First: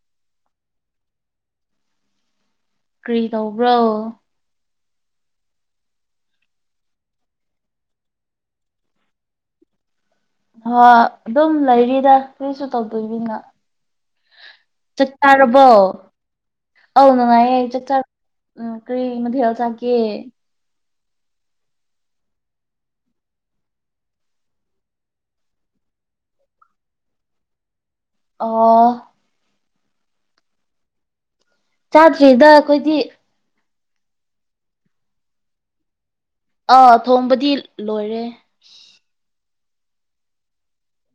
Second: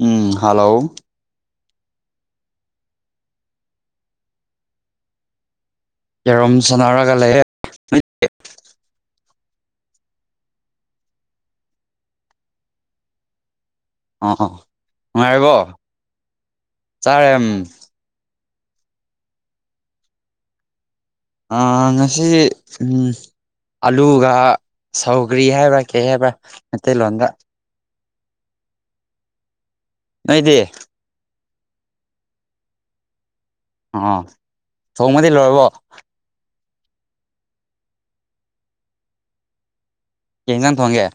ꯎꯝ hello ꯀꯔꯤ ꯇꯧꯕ꯭ꯔꯣ ꯀꯔꯝ ꯁꯅꯥꯔꯒꯂꯦ ꯍ ꯑꯗꯨꯝ ꯂꯩꯔꯤꯗ ꯀꯔꯤꯁꯨ ꯇꯧꯗꯣꯏꯕꯤꯅ ꯑꯣ ꯑꯣ ꯆꯠ ꯆꯔꯕꯣ ꯅꯨꯡꯉꯥꯏꯔꯤꯕꯣ ꯑ ꯆꯥꯔꯦ ꯅꯨꯡꯉꯥꯏ ꯎꯝ ꯆꯠꯇ ꯎꯝ ꯀꯔꯤ ꯃꯊꯦꯜ ꯆꯥꯀꯦ ꯑ ꯉꯁꯤ ꯎꯝ ꯑꯂꯨꯒ ꯁꯧꯒ꯭ꯔꯤ ꯍꯥꯏꯕ꯭ꯔꯥ ꯀꯩ ꯍꯥꯏꯕ꯭ꯔꯥ ꯃꯩꯇꯩꯂꯣꯟꯗ ꯑ ꯅꯣꯏꯗꯤ ꯆꯥꯗ꯭ꯔꯤꯗ ꯑꯩꯈꯣꯏꯗꯤ ꯑꯥ ꯁꯣꯡꯃꯗꯤ ꯂꯣꯏꯔꯕꯣ ꯑꯥ ꯊꯣꯡꯕꯗꯤ ꯂꯣꯏꯔꯦ ꯀꯒꯥꯟ ꯊꯣꯡꯒꯦ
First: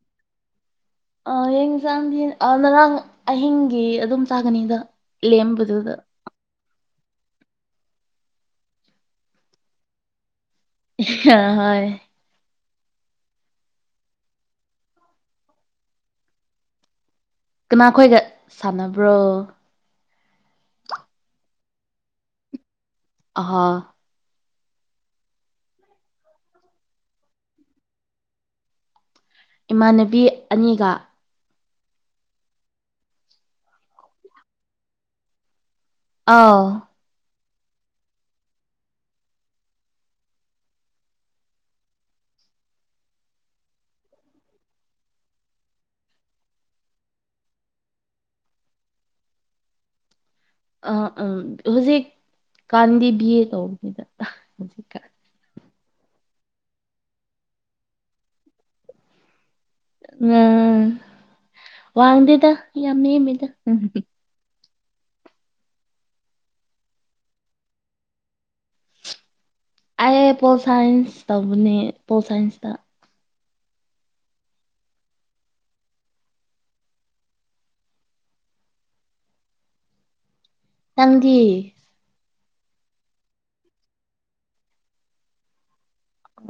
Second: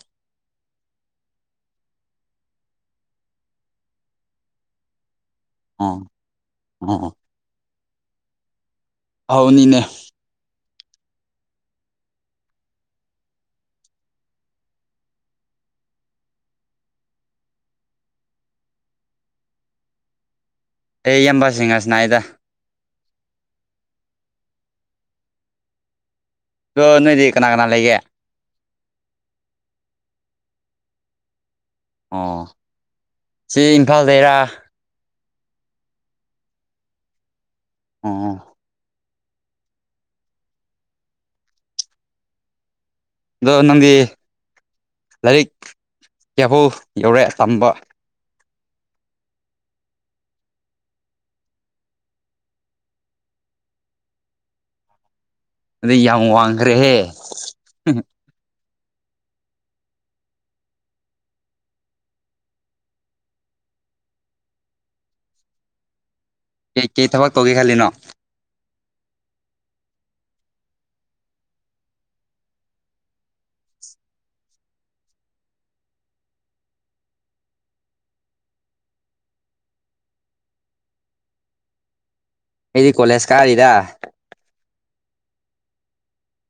ꯑ ꯌꯦꯡ ꯆꯥꯡꯗꯤ ꯉꯔꯥꯡ ꯑꯍꯤꯡꯒꯤ ꯑꯗꯨꯝ ꯆꯥꯒꯅꯤꯗ ꯑꯝꯕꯗꯗ ꯑꯣ ꯑꯣ ꯑꯥꯎꯅꯤꯅꯦ ꯑ ꯍꯣꯏ ꯀꯅꯥꯈꯣꯏꯒ ꯁꯥꯟꯅꯕ꯭ꯔꯣ ꯑꯦ ꯏꯕꯁꯤꯡ ꯑꯁꯅꯥꯏꯗ ꯑ ꯑꯣꯏ ꯅꯣꯏꯗꯤ ꯀꯅꯥ ꯀꯅꯥ ꯂꯩꯒꯦ ꯏꯃꯥꯟꯅꯕꯤ ꯑꯅꯤꯒ ꯑꯣ ꯁꯤ ꯏꯝꯐꯥꯜꯗꯩꯔꯥ ꯑꯧ ꯑꯣ ꯑꯗꯣ ꯅꯪꯗꯤ ꯂꯥꯏꯔꯤꯛ ꯀꯌꯥꯐꯧ ꯌꯧꯔꯦ ꯇꯝꯕ ꯑꯥ ꯎꯝ ꯍꯧꯖꯤꯛ ꯀꯥꯟꯗꯤ ꯕꯤ ꯑꯦ ꯇꯧꯕꯅꯤꯗ ꯍꯧꯖꯤꯛꯀꯥꯟ ꯑꯗꯨꯗꯩ ꯌꯥꯝ ꯋꯥꯡꯈ꯭ꯔꯦꯍꯦ ꯎꯝ ꯋꯥꯡꯗꯦꯗ ꯌꯥꯝ ꯅꯦꯃꯤꯅꯦ ꯀꯩ ꯀꯩ ꯊꯕꯛ ꯀꯧꯒꯦ ꯈꯜꯂꯤꯅꯣ ꯑꯩ ꯄꯣꯜ ꯁꯥꯏꯟꯁ ꯇꯧꯕꯅꯦ ꯄꯣꯜ ꯁꯥꯏꯟꯁꯇ ꯇꯪꯒꯤ ꯑꯩꯗꯤ ꯀꯣꯂꯦꯖ ꯀꯥꯔꯤꯗ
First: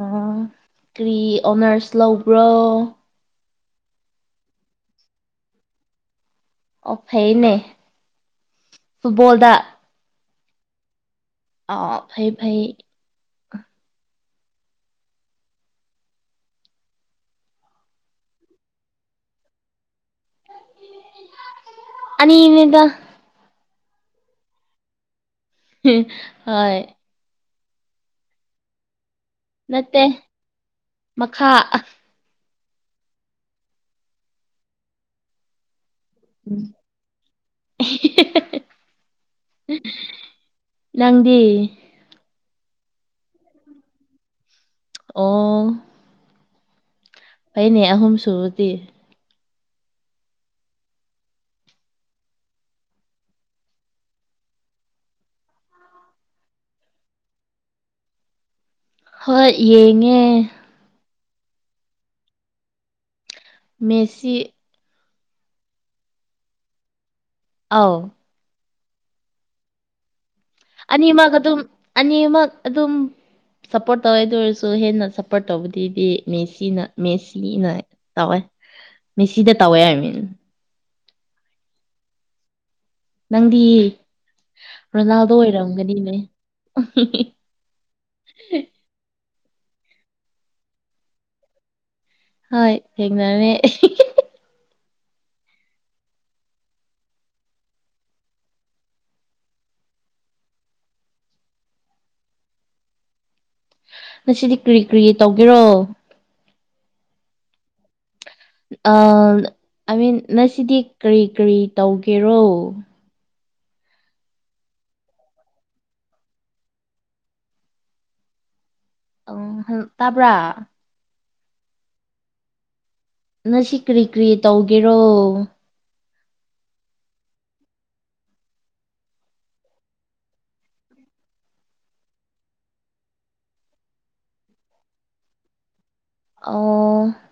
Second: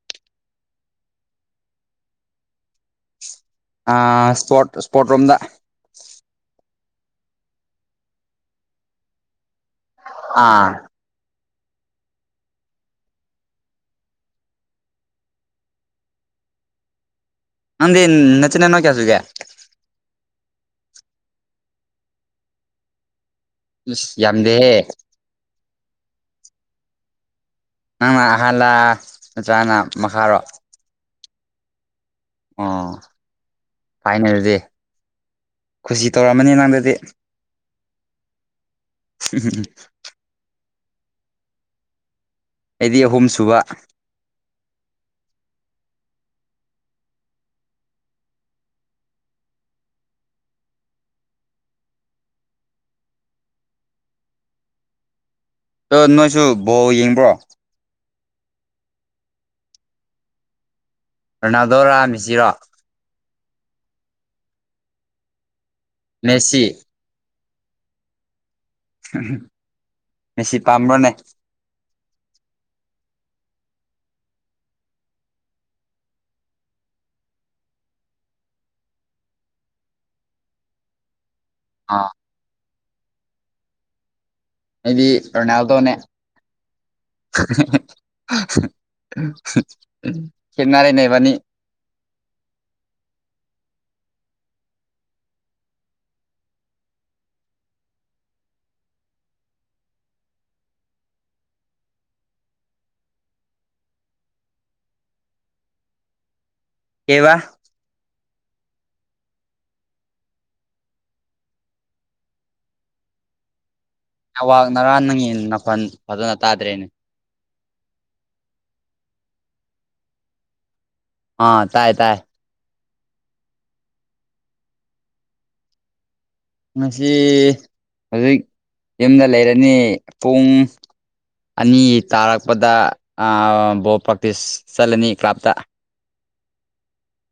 ꯑ ꯀꯔꯤ ꯑꯣꯅꯔꯁ ꯂꯧꯕ꯭ꯔꯣ ꯑ ꯏꯁꯄꯣꯔꯠ ꯏꯁꯄꯣꯔꯠ ꯔꯣꯝꯗ ꯑꯣ ꯐꯩꯅꯦ ꯐꯨꯠꯕꯣꯜꯗ ꯑꯥ ꯑꯣ ꯐꯩ ꯐꯩ ꯅꯗꯤ ꯅꯆꯤꯅ ꯅꯣ ꯀꯌꯥꯁꯨꯒꯦ ꯑꯅꯤ ꯅꯤꯗ ꯑꯁ ꯌꯥꯝꯗꯦꯍꯦ [unintelligible] ꯍꯣꯏ ꯅꯪꯅ ꯑꯍꯜꯂ ꯃꯆꯥꯅ ꯅꯠꯇꯦ ꯃꯈꯥꯔꯣ ꯃꯈꯥ ꯑꯣ ꯐꯥꯏꯅꯦꯜꯗꯤ ꯈꯨꯁꯤ ꯇꯧꯔꯝꯃꯅꯤ ꯎꯝ ꯅꯪꯗꯗꯤ ꯎꯝ ꯎꯝ ꯎꯝ ꯅꯪꯗꯤ ꯑꯩꯗꯤ ꯑꯍꯨꯝ ꯁꯨꯕ ꯑꯣ ꯐꯩꯅꯦ ꯑꯍꯨꯝ ꯁꯨꯕꯗꯤ ꯑ ꯅꯣꯏꯁꯨ ꯕꯣ ꯌꯦꯡꯕ꯭ꯔꯣ ꯍꯣꯏ ꯌꯦꯡꯉꯦ ꯔꯣꯅꯥꯜꯗꯣ ꯔꯥ ꯃꯦꯁꯤꯔꯣ ꯃꯦꯁꯤ ꯃꯦꯁꯤ ꯑꯥꯎ ꯎꯝ ꯑꯅꯤꯃꯛ ꯑꯗꯨꯝ ꯑꯅꯤꯃꯛ ꯑꯗꯨꯝ ꯁꯞꯄꯣꯔꯠ ꯇꯧꯔꯦꯗ ꯑꯣꯏꯔꯁꯨ ꯍꯦꯟꯅ ꯁꯞꯄꯣꯔꯠ ꯇꯧꯕꯗꯨꯗꯤ ꯃꯦꯁꯤꯅ ꯃꯦꯁꯤꯅ ꯃꯦꯁꯤꯗ ꯇꯋꯦ ꯑꯥꯏꯕ ꯑꯥ ꯅꯪꯗꯤ ꯑꯩꯗꯤ ꯔꯣꯅꯥꯜꯗꯣ ꯔꯣꯅꯥꯜꯗꯣꯅꯦ ꯑꯣꯏꯔꯝꯒꯅꯤꯅꯦ ꯀꯦꯠꯅꯔꯦꯅꯦ ꯢꯕꯅꯤ ꯍꯣꯏ ꯈꯦꯠꯅꯔꯦ ꯉꯁꯤꯗꯤ ꯀꯔꯤ ꯀ꯭ꯔꯤ ꯇꯧꯕꯔꯣ [inaudible] ꯑ ꯑꯥꯏ ꯃꯤꯟ ꯉꯁꯤꯗꯤ ꯀꯔꯤ ꯀꯔꯤ ꯇꯧꯒꯦꯔꯣ ꯑꯋꯥꯥꯛ ꯉꯔꯥꯡ ꯅꯪꯌꯦ ꯅꯥꯄꯜ ꯐꯖꯅ ꯇꯥꯗ꯭ꯔꯦꯅꯦ ꯑꯪ ꯍꯜꯂꯣ ꯇꯥꯕ꯭ꯔꯥ ꯑꯥ ꯇꯥꯏ ꯇꯥꯏ ꯅꯁꯤ ꯀꯔꯤ ꯀꯔꯤ ꯇꯧꯒꯦꯔꯣ ꯉꯁꯤ ꯍꯧꯖꯤꯛ ꯌꯨꯝꯗ ꯂꯩꯔꯅꯤ ꯄꯨꯡ ꯑꯅꯤ ꯇꯥꯔꯛꯄꯗ ꯕꯣꯜ ꯄ꯭ꯔꯥꯛꯇꯤꯁ ꯆꯠꯂꯅꯤ ꯀ꯭ꯂꯥꯞꯇ ꯑ [unintelligible] [inaudible]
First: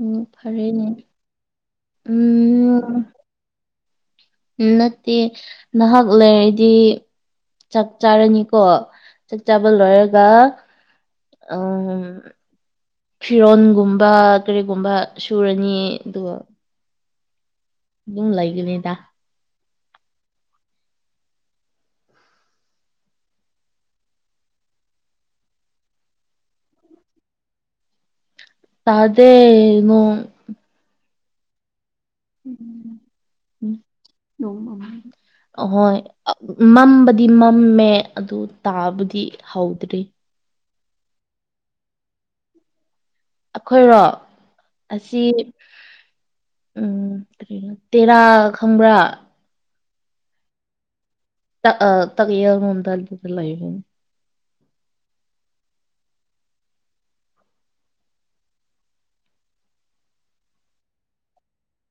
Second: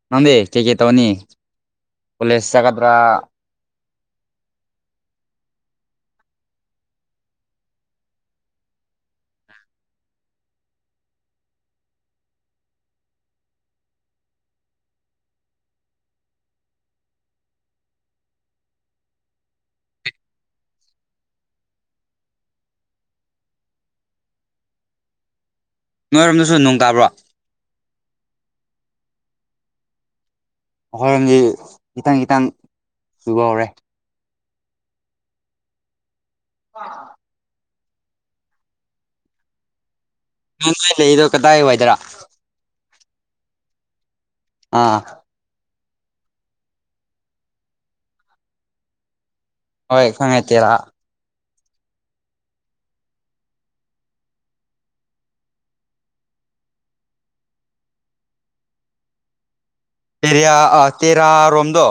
ꯎꯝ ꯅꯪꯗꯤ ꯆꯤꯀꯤꯦ ꯐꯔꯦꯅꯦ ꯇꯧꯅꯤ ꯑꯣꯂꯦꯁ ꯆꯗ꯭ꯔ ꯎꯝ ꯅꯠꯇꯦ ꯅꯍꯥꯛ ꯂꯩꯔꯗꯤ ꯆꯥꯛ ꯆꯥꯔꯅꯤꯀꯣ ꯆꯥꯛ ꯆꯥꯕ ꯂꯣꯏꯔꯒ ꯑ [unintelligible] [inaudible] ꯐꯤꯔꯣꯟꯒꯨꯝꯕ ꯀꯔꯤꯒꯨꯝꯕ ꯁꯨꯔꯅꯤ ꯑꯗꯨꯒ ꯂꯥꯛꯒꯅꯤ ꯇ ꯅꯣꯏꯔꯣꯝꯗꯁꯨ ꯅꯅꯨꯡ ꯇꯥꯕ꯭ꯔꯣ ꯇꯥꯗꯦ ꯅꯣꯡ ꯑꯩꯣꯏꯔꯣꯝꯗꯤ ꯈꯤꯇꯪ ꯈꯤꯇꯪ ꯁꯨꯒ ꯍꯧꯔꯦ ꯑꯍꯣꯏ ꯃꯝꯕꯗꯤ ꯃꯝꯃꯦ ꯑꯗꯨ ꯇꯥꯕꯗꯤ ꯍꯧꯗ꯭ꯔꯔꯤ ꯅ ꯅꯣꯏ ꯂꯩꯔꯤꯗꯣ ꯀꯗꯥꯏ ꯋꯥꯏꯗꯔ ꯑꯩꯈꯣꯏꯔꯣ ꯑꯥ ꯑꯁꯤ ꯎꯝ ꯀꯔꯤꯣ ꯇꯦꯔꯥ ꯈꯝꯕ꯭ꯔꯥ ꯍꯣꯏ ꯈꯪꯉꯥꯏ ꯇꯦꯔꯥ ꯇꯒꯔ ꯍꯗꯗ ꯂꯥꯏꯕꯅꯤ ꯇꯔꯌꯥ ꯇꯦꯔꯥ ꯔꯣꯝꯗ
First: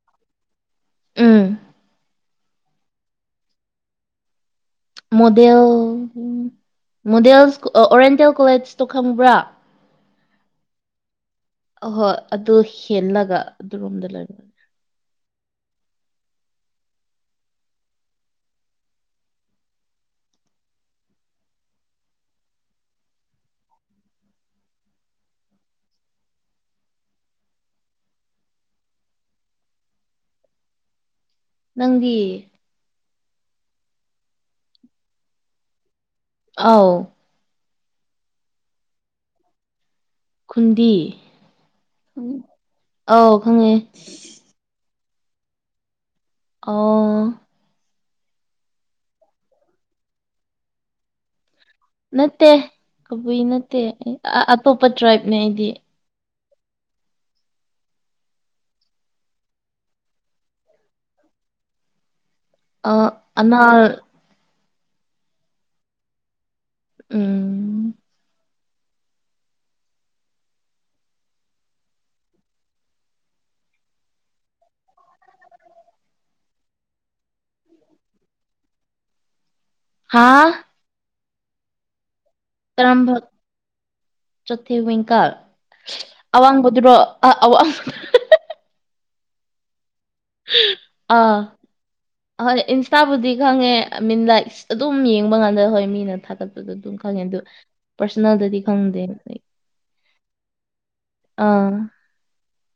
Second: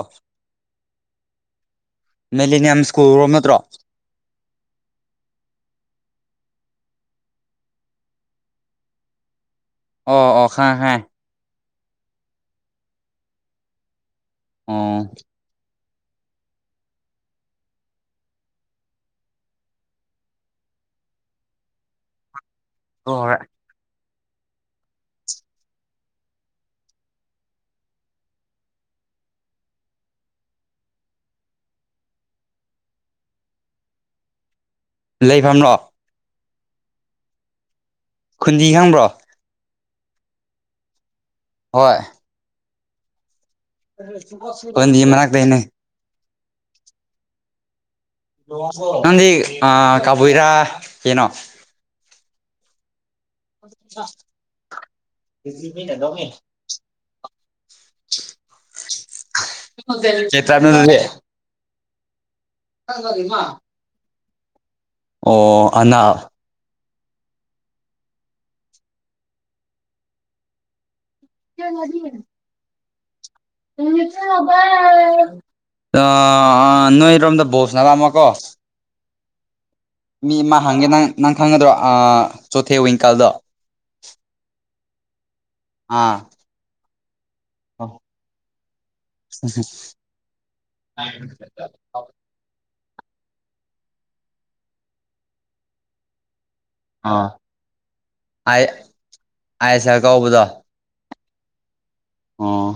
ꯎꯝ ꯃꯦꯂꯦꯅꯤꯌꯝ ꯁ꯭ꯀꯨꯜꯣꯝ ꯅꯠꯇ꯭ꯔꯣ ꯃꯣꯗꯦꯜ ꯃꯣꯗꯦꯜꯁ ꯑꯣꯔꯤꯌꯦꯟꯇꯦꯜ ꯀꯣꯂꯦꯖꯇꯣ ꯈꯪꯕ꯭ꯔꯥ ꯑꯣ ꯑꯣ ꯍ ꯍꯦ ꯑ ꯍꯣꯏ ꯑꯗꯨ ꯍꯦꯜꯂꯒ ꯑꯗꯨꯔꯣꯝꯗ ꯂꯩꯔ ꯑꯥ ꯍ [inaudible] [unintelligible] ꯅꯪ [unintelligible] [inaudible] ꯂꯩꯐꯝꯂꯣ ꯑꯥꯎ ꯈꯨꯟꯗꯤ ꯈꯪꯕ꯭ꯔꯣ ꯈꯨꯟꯗꯤ ꯍꯣꯏ ꯑꯣ ꯃꯅꯥꯗꯅꯦ ꯑ [unintelligible] [inaudible] ꯅ ꯑ ꯀꯕꯨꯨꯔꯥ ꯌꯦꯅꯣ ꯅꯠꯇꯦ ꯀꯕꯨꯏ ꯅꯠꯇꯦ ꯑꯇꯣꯞꯄ ꯇ꯭ꯔꯥꯏꯞꯅꯦ ꯑꯩꯗꯤ [unintelligible] [inaudible] ꯆꯇꯦ ꯑ ꯑꯅꯥ ꯑꯣ ꯑꯅꯥ ꯎꯝ ꯀꯗꯤ ꯅꯨꯃꯤ ꯆꯕ ꯅꯣꯏꯔꯣꯝꯗ ꯣꯁ ꯅ ꯂꯃ ꯀꯣ ꯍꯥ ꯃꯤ ꯑꯃ ꯍꯪꯒꯦ ꯅꯪ ꯅꯪ ꯈꯪꯒꯗ꯭ꯔꯣ ꯆꯣꯊꯦ ꯋꯤꯡꯀꯥꯜꯗꯣ ꯤꯡꯀꯥ ꯑꯋꯥꯡꯕꯗꯨꯔꯣ ꯑꯋꯥꯡ ꯍ ꯍ ꯑ ꯍ ꯏ ꯍꯞꯇꯥꯕꯨꯗꯤ ꯈꯪꯉꯦ ꯑꯥꯏ ꯃꯤꯟ ꯂꯥꯏꯛ ꯑꯗꯨꯝ ꯌꯦꯡꯕ ꯀꯥꯟꯗ ꯍꯣꯏ ꯃꯤꯅ ꯊꯥꯒꯠ ꯑꯗꯨꯝ ꯈꯪꯉꯦ ꯑꯗꯨ ꯄꯥꯔꯁꯣꯅꯦꯜꯗꯗꯤ ꯑꯥꯏ ꯈꯪꯗꯦ ꯑꯥꯏ ꯑꯦꯁ ꯑꯦꯜ ꯀꯧꯕꯗꯣ ꯑꯥ ꯑꯣ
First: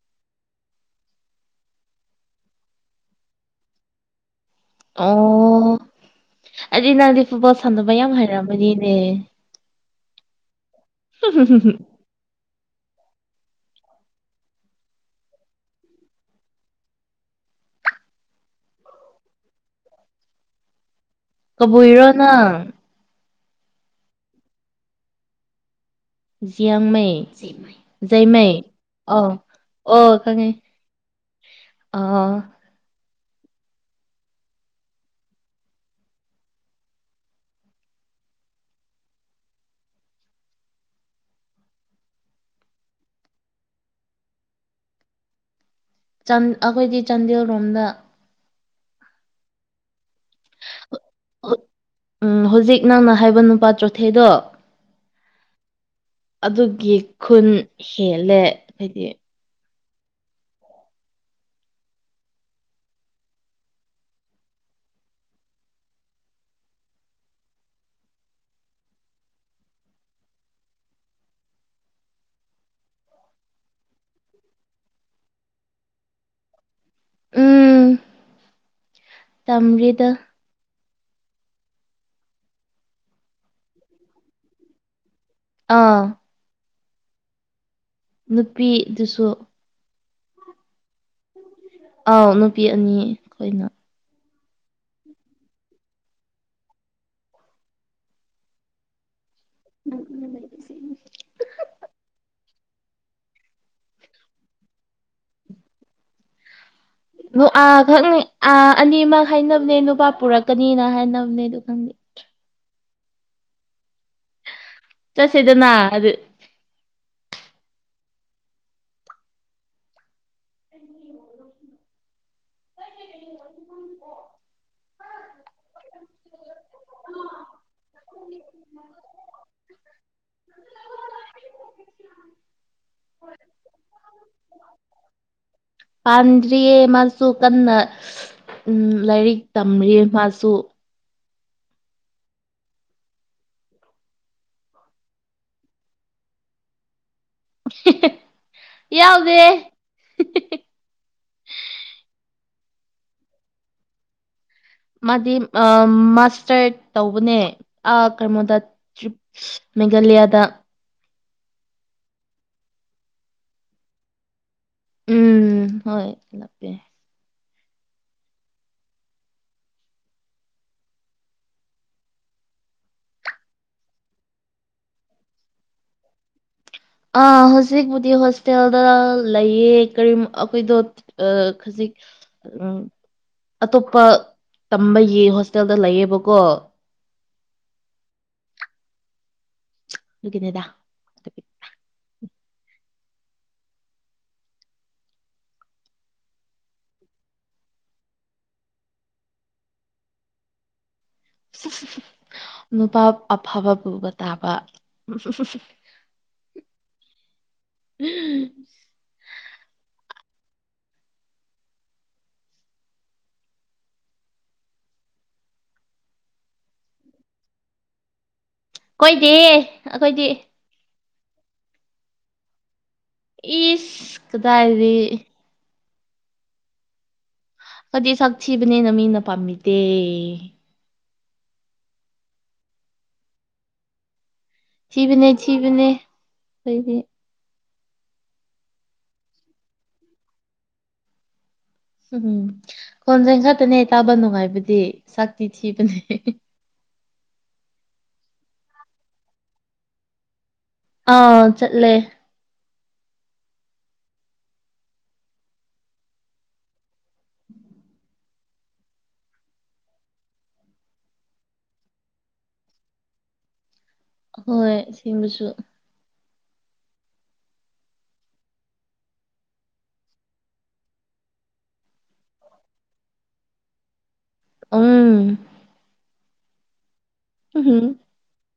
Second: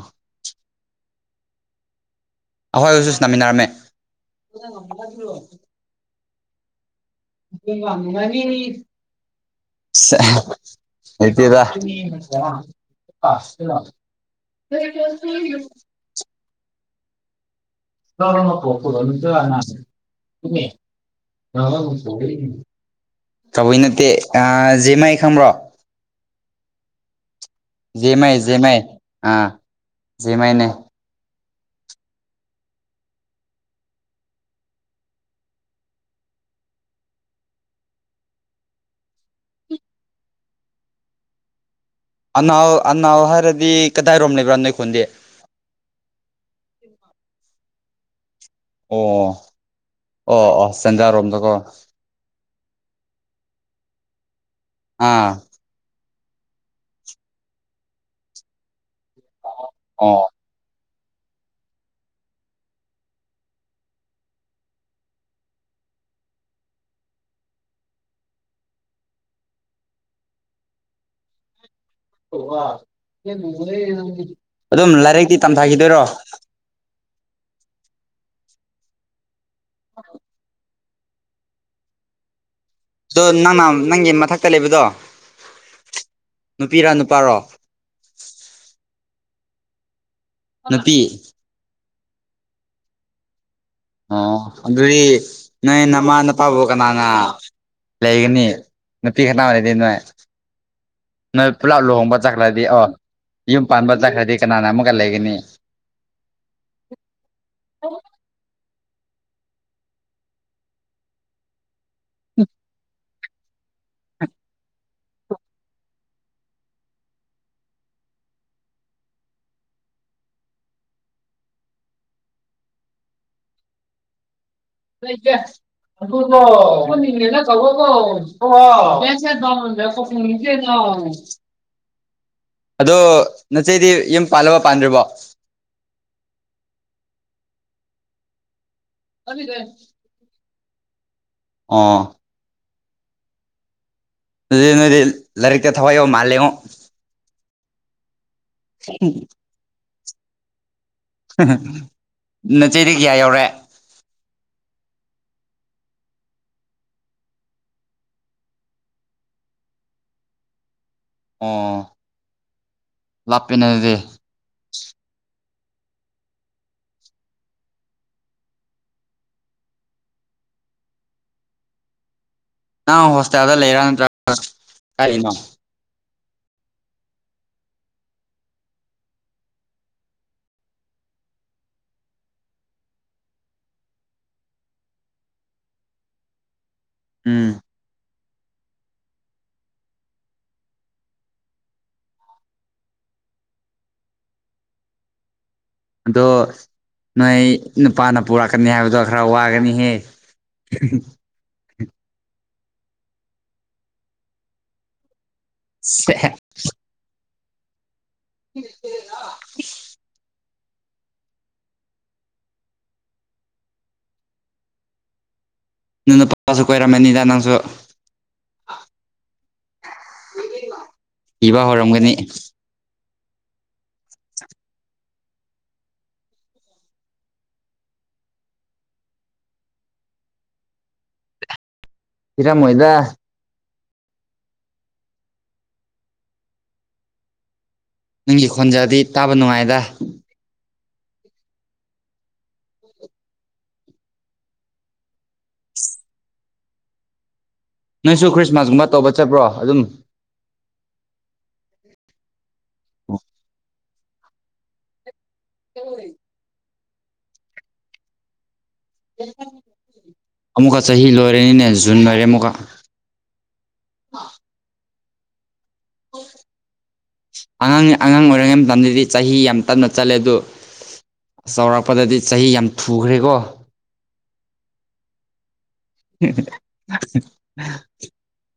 ꯑꯩꯈꯣꯏ ꯑꯣꯏꯁꯨ ꯁ ꯅꯃꯤꯟꯅꯔꯝꯃꯦ ꯔꯤ ꯅꯪꯗꯤ ꯐꯨꯠꯕꯣꯜ ꯁꯥꯟꯅꯕ ꯌꯥꯝ ꯍꯩꯔꯛꯑꯝꯕꯅꯤꯅꯦ ꯔ ꯑ ꯄꯣꯕꯂꯦꯝ ꯄꯣ ꯀꯗꯣꯠꯇ ꯀꯕꯨ ꯏꯔꯣꯅ ꯇꯧꯕꯣꯏ ꯅꯠꯇꯦ ꯑ ꯖꯦꯃꯥꯏ ꯈꯪꯕ꯭ꯔꯣ ꯖꯤꯌꯥꯪ ꯖꯦꯃꯥꯏ ꯃꯩꯩꯃꯩ ꯖꯦꯃꯥꯏ ꯑ ꯑꯥ ꯑꯣ ꯈꯉꯦ ꯖꯦꯃꯥꯏꯅꯦ ꯑꯥ ꯑꯅꯥꯎ ꯑꯅꯥꯎ ꯍꯥꯏꯔꯗꯤ ꯀꯗꯥꯏꯔꯣꯝ ꯂꯩꯕ꯭ꯔꯥ ꯅꯣꯏꯈꯣꯟꯗꯤ ꯑꯩꯈꯣꯏꯒꯤ ꯆꯥꯟꯗꯦꯜ ꯔꯣꯝꯗ ꯑꯣ ꯑꯣ ꯑꯣ ꯁꯦꯟꯖꯥꯔꯣꯝꯗꯀꯣ ꯍꯨ- ꯎꯝ ꯍꯧꯖꯤꯛ ꯅꯪꯅ ꯍꯥꯏꯕ ꯅꯨꯄꯥ ꯆꯣꯊꯩꯗꯣ ꯑꯥ ꯑꯗꯨꯒꯤ ꯈꯨꯟ ꯍꯦꯜꯂꯦ ꯍꯥꯏꯗꯤ ꯑ ꯑꯗꯨꯝ ꯂꯥꯏꯔꯤꯛꯇꯤ ꯇꯝꯊꯥꯈꯤꯗꯣꯏꯔꯣ ꯎꯝ ꯇꯝꯔꯤꯗ ꯑꯗꯣ ꯅꯪꯅ ꯅꯪꯒꯤ ꯃꯊꯛꯇ ꯂꯩꯕꯗꯣ ꯑꯥ ꯅꯨꯄꯤꯔꯥ ꯅꯨꯄꯥꯔꯣ ꯅꯨꯄꯤꯗꯨꯁꯨ ꯅꯨꯄꯤ ꯑꯥꯎ ꯅꯨꯄꯤ ꯑꯅꯤ ꯑꯩꯈꯣꯏꯅ ꯑꯣ ꯑꯗꯨꯗꯤ ꯅꯣꯏ ꯅꯃꯥ ꯅꯄꯥꯕꯨꯧ ꯀꯅꯥꯅ ꯂꯩꯒꯅꯤ ꯅꯨꯄꯤ ꯈꯅꯥ ꯑꯣꯏꯔꯗꯤ ꯅꯣꯏ ꯅꯣꯏ ꯄꯨꯂꯞ ꯂꯨꯍꯣꯡꯕ ꯆꯠ ꯗꯤ ꯑꯣ ꯌꯨꯝ ꯄꯥꯟꯕ ꯆꯠꯈ꯭ꯔꯗꯤ ꯀꯅꯥꯅ ꯑꯃꯨꯛꯒ ꯂꯩꯒꯅꯤ ꯑ ꯈꯪꯅꯤ ꯑ ꯑꯅꯤꯃꯛ ꯍꯥꯏꯅꯕꯅꯦ ꯅꯨꯄꯥ ꯄꯨꯔꯛꯀꯅꯤꯅ ꯍꯥꯏꯅꯕꯅꯦ ꯑꯗꯨ ꯈꯪꯗꯦ ꯎꯝ ꯆꯁꯗꯅ ꯑꯗꯨ ꯀꯣꯏ ꯀ ꯑꯗꯨꯣ ꯅ ꯀ ꯀꯣ ꯄꯩꯁꯣꯦ ꯑꯥ ꯑꯗꯣ ꯅꯆꯦꯗꯤ ꯌꯨꯝ ꯄꯥꯜꯂꯕ ꯄꯥꯟꯗ꯭ꯔꯤꯕꯣ ꯄꯥꯟꯗꯔꯤꯌꯦꯦ ꯃꯁꯨ ꯀꯟꯅ ꯎꯝ ꯂꯥꯏꯔꯤꯛ ꯇꯝꯔꯤ ꯃꯥꯁꯨ ꯑꯥ ꯑꯗꯨ ꯅꯗꯤ ꯂꯥꯏꯔꯤꯛꯇ ꯊꯋꯥꯏ ꯌꯥꯎ ꯃꯥꯜꯂꯉꯣ ꯌꯥꯎꯗꯦ ꯅꯆ ꯆꯩꯗ ꯀꯌꯥ ꯌꯧꯔꯦ ꯃꯥꯗꯤ ꯃꯥꯁꯇꯔ ꯇꯧꯕꯅꯦ ꯀꯩꯅꯣꯗ ꯃꯦꯘꯂꯌꯥꯗ ꯑꯣ ꯂꯞꯄꯦꯅꯦ ꯑꯗꯨꯗꯤ ꯎꯝ ꯍꯣꯏ ꯆꯂꯥꯛꯄꯦ ꯅꯪ ꯍꯣꯁꯇꯦꯜꯗ ꯂꯩꯔ ꯅꯠꯇ꯭ꯔꯒ ꯀꯔꯤꯅꯣ ꯑ ꯍꯧꯖꯤꯛꯄꯕꯨꯗꯤ ꯍꯣꯁꯇꯦꯜꯗ ꯂꯩꯌꯦ ꯀꯔꯤ ꯑꯩꯈꯣꯏꯗꯣ ꯑ ꯑꯇꯣꯞꯄ ꯇꯝꯕꯒꯤ ꯍꯣꯁꯇꯦꯜꯗ ꯂꯩꯌꯦꯕꯀꯣ ꯎꯝ ꯗ ꯑꯗꯣ ꯅꯣꯏ ꯅꯨꯄꯥꯅ ꯄꯨꯔꯛꯀꯅꯤ ꯍꯥꯏꯕꯗꯣ ꯈꯔ ꯋꯥꯒꯅꯤꯍꯦ [unintelligible] [unintelligible] ꯅꯨꯄꯥ ꯑꯐꯕ ꯄꯨꯕ ꯇꯥꯕ ꯐꯁꯦ ꯎ ꯅꯅ ꯄꯥꯄꯥꯁꯨ ꯀꯣꯏꯔꯝꯃꯦꯅꯤꯗ ꯅꯪꯁꯨ ꯀꯣꯏꯗꯤ ꯑꯩꯈꯣꯏꯗꯤ ꯏꯕ ꯍꯧꯔꯝꯒꯅꯤ ꯏꯁ ꯀꯗꯥꯗꯤ ꯍꯥꯏꯗꯤ ꯆꯛ ꯊꯤꯕꯅꯦꯅ ꯃꯤꯅ ꯄꯥꯝꯃꯤꯗꯦ ꯀꯔꯃ ꯑꯣꯏꯗ ꯁꯤꯤꯕꯅꯦ ꯆꯤꯕꯅꯦ ꯑꯩꯗꯤ ꯅꯪꯒꯤ ꯈꯣꯟꯖꯗꯤ ꯇꯥꯕ ꯅꯨꯡꯉꯥꯏꯗ ꯎꯝ ꯎꯝ ꯈꯣꯟꯖꯦꯟ ꯈꯛꯇꯅꯦ ꯇꯥꯕ ꯅꯨꯡꯉꯥꯏꯕꯗꯤ ꯁꯛꯇꯤ ꯊꯤꯕꯅꯦ ꯅꯣꯏꯁꯨ ꯈ꯭ꯔꯤꯁꯃꯥꯁꯀꯨꯝꯕ ꯇꯧꯕ ꯆꯠꯄ꯭ꯔꯣ ꯑꯗꯨꯝ ꯑꯥ ꯆꯠꯂꯦ ꯍ [unintelligible] ꯑꯃꯨꯛꯀ ꯆꯍꯤ ꯂꯣꯏꯔꯦꯅꯤꯅꯦ ꯖꯨꯟ ꯃꯔꯤꯦ ꯑꯃꯨꯛꯀ ꯍꯣꯏ ꯁꯤꯕꯁꯨ [unintelligible] ꯑꯉꯥꯡ ꯑꯉꯥꯡ ꯑꯣꯏꯔꯤꯉꯩ ꯃꯇꯝꯗꯗꯤ ꯆꯍꯤ ꯌꯥꯝ ꯇꯞꯅ ꯆꯠꯂꯦ ꯑꯗꯨ ꯆꯥꯎꯔꯥꯛꯄꯗꯗꯤ ꯆꯍꯤ ꯌꯥꯝ ꯊꯨꯈ꯭ꯔꯦꯀꯣ ꯎꯝ ꯎꯝ [unintelligible]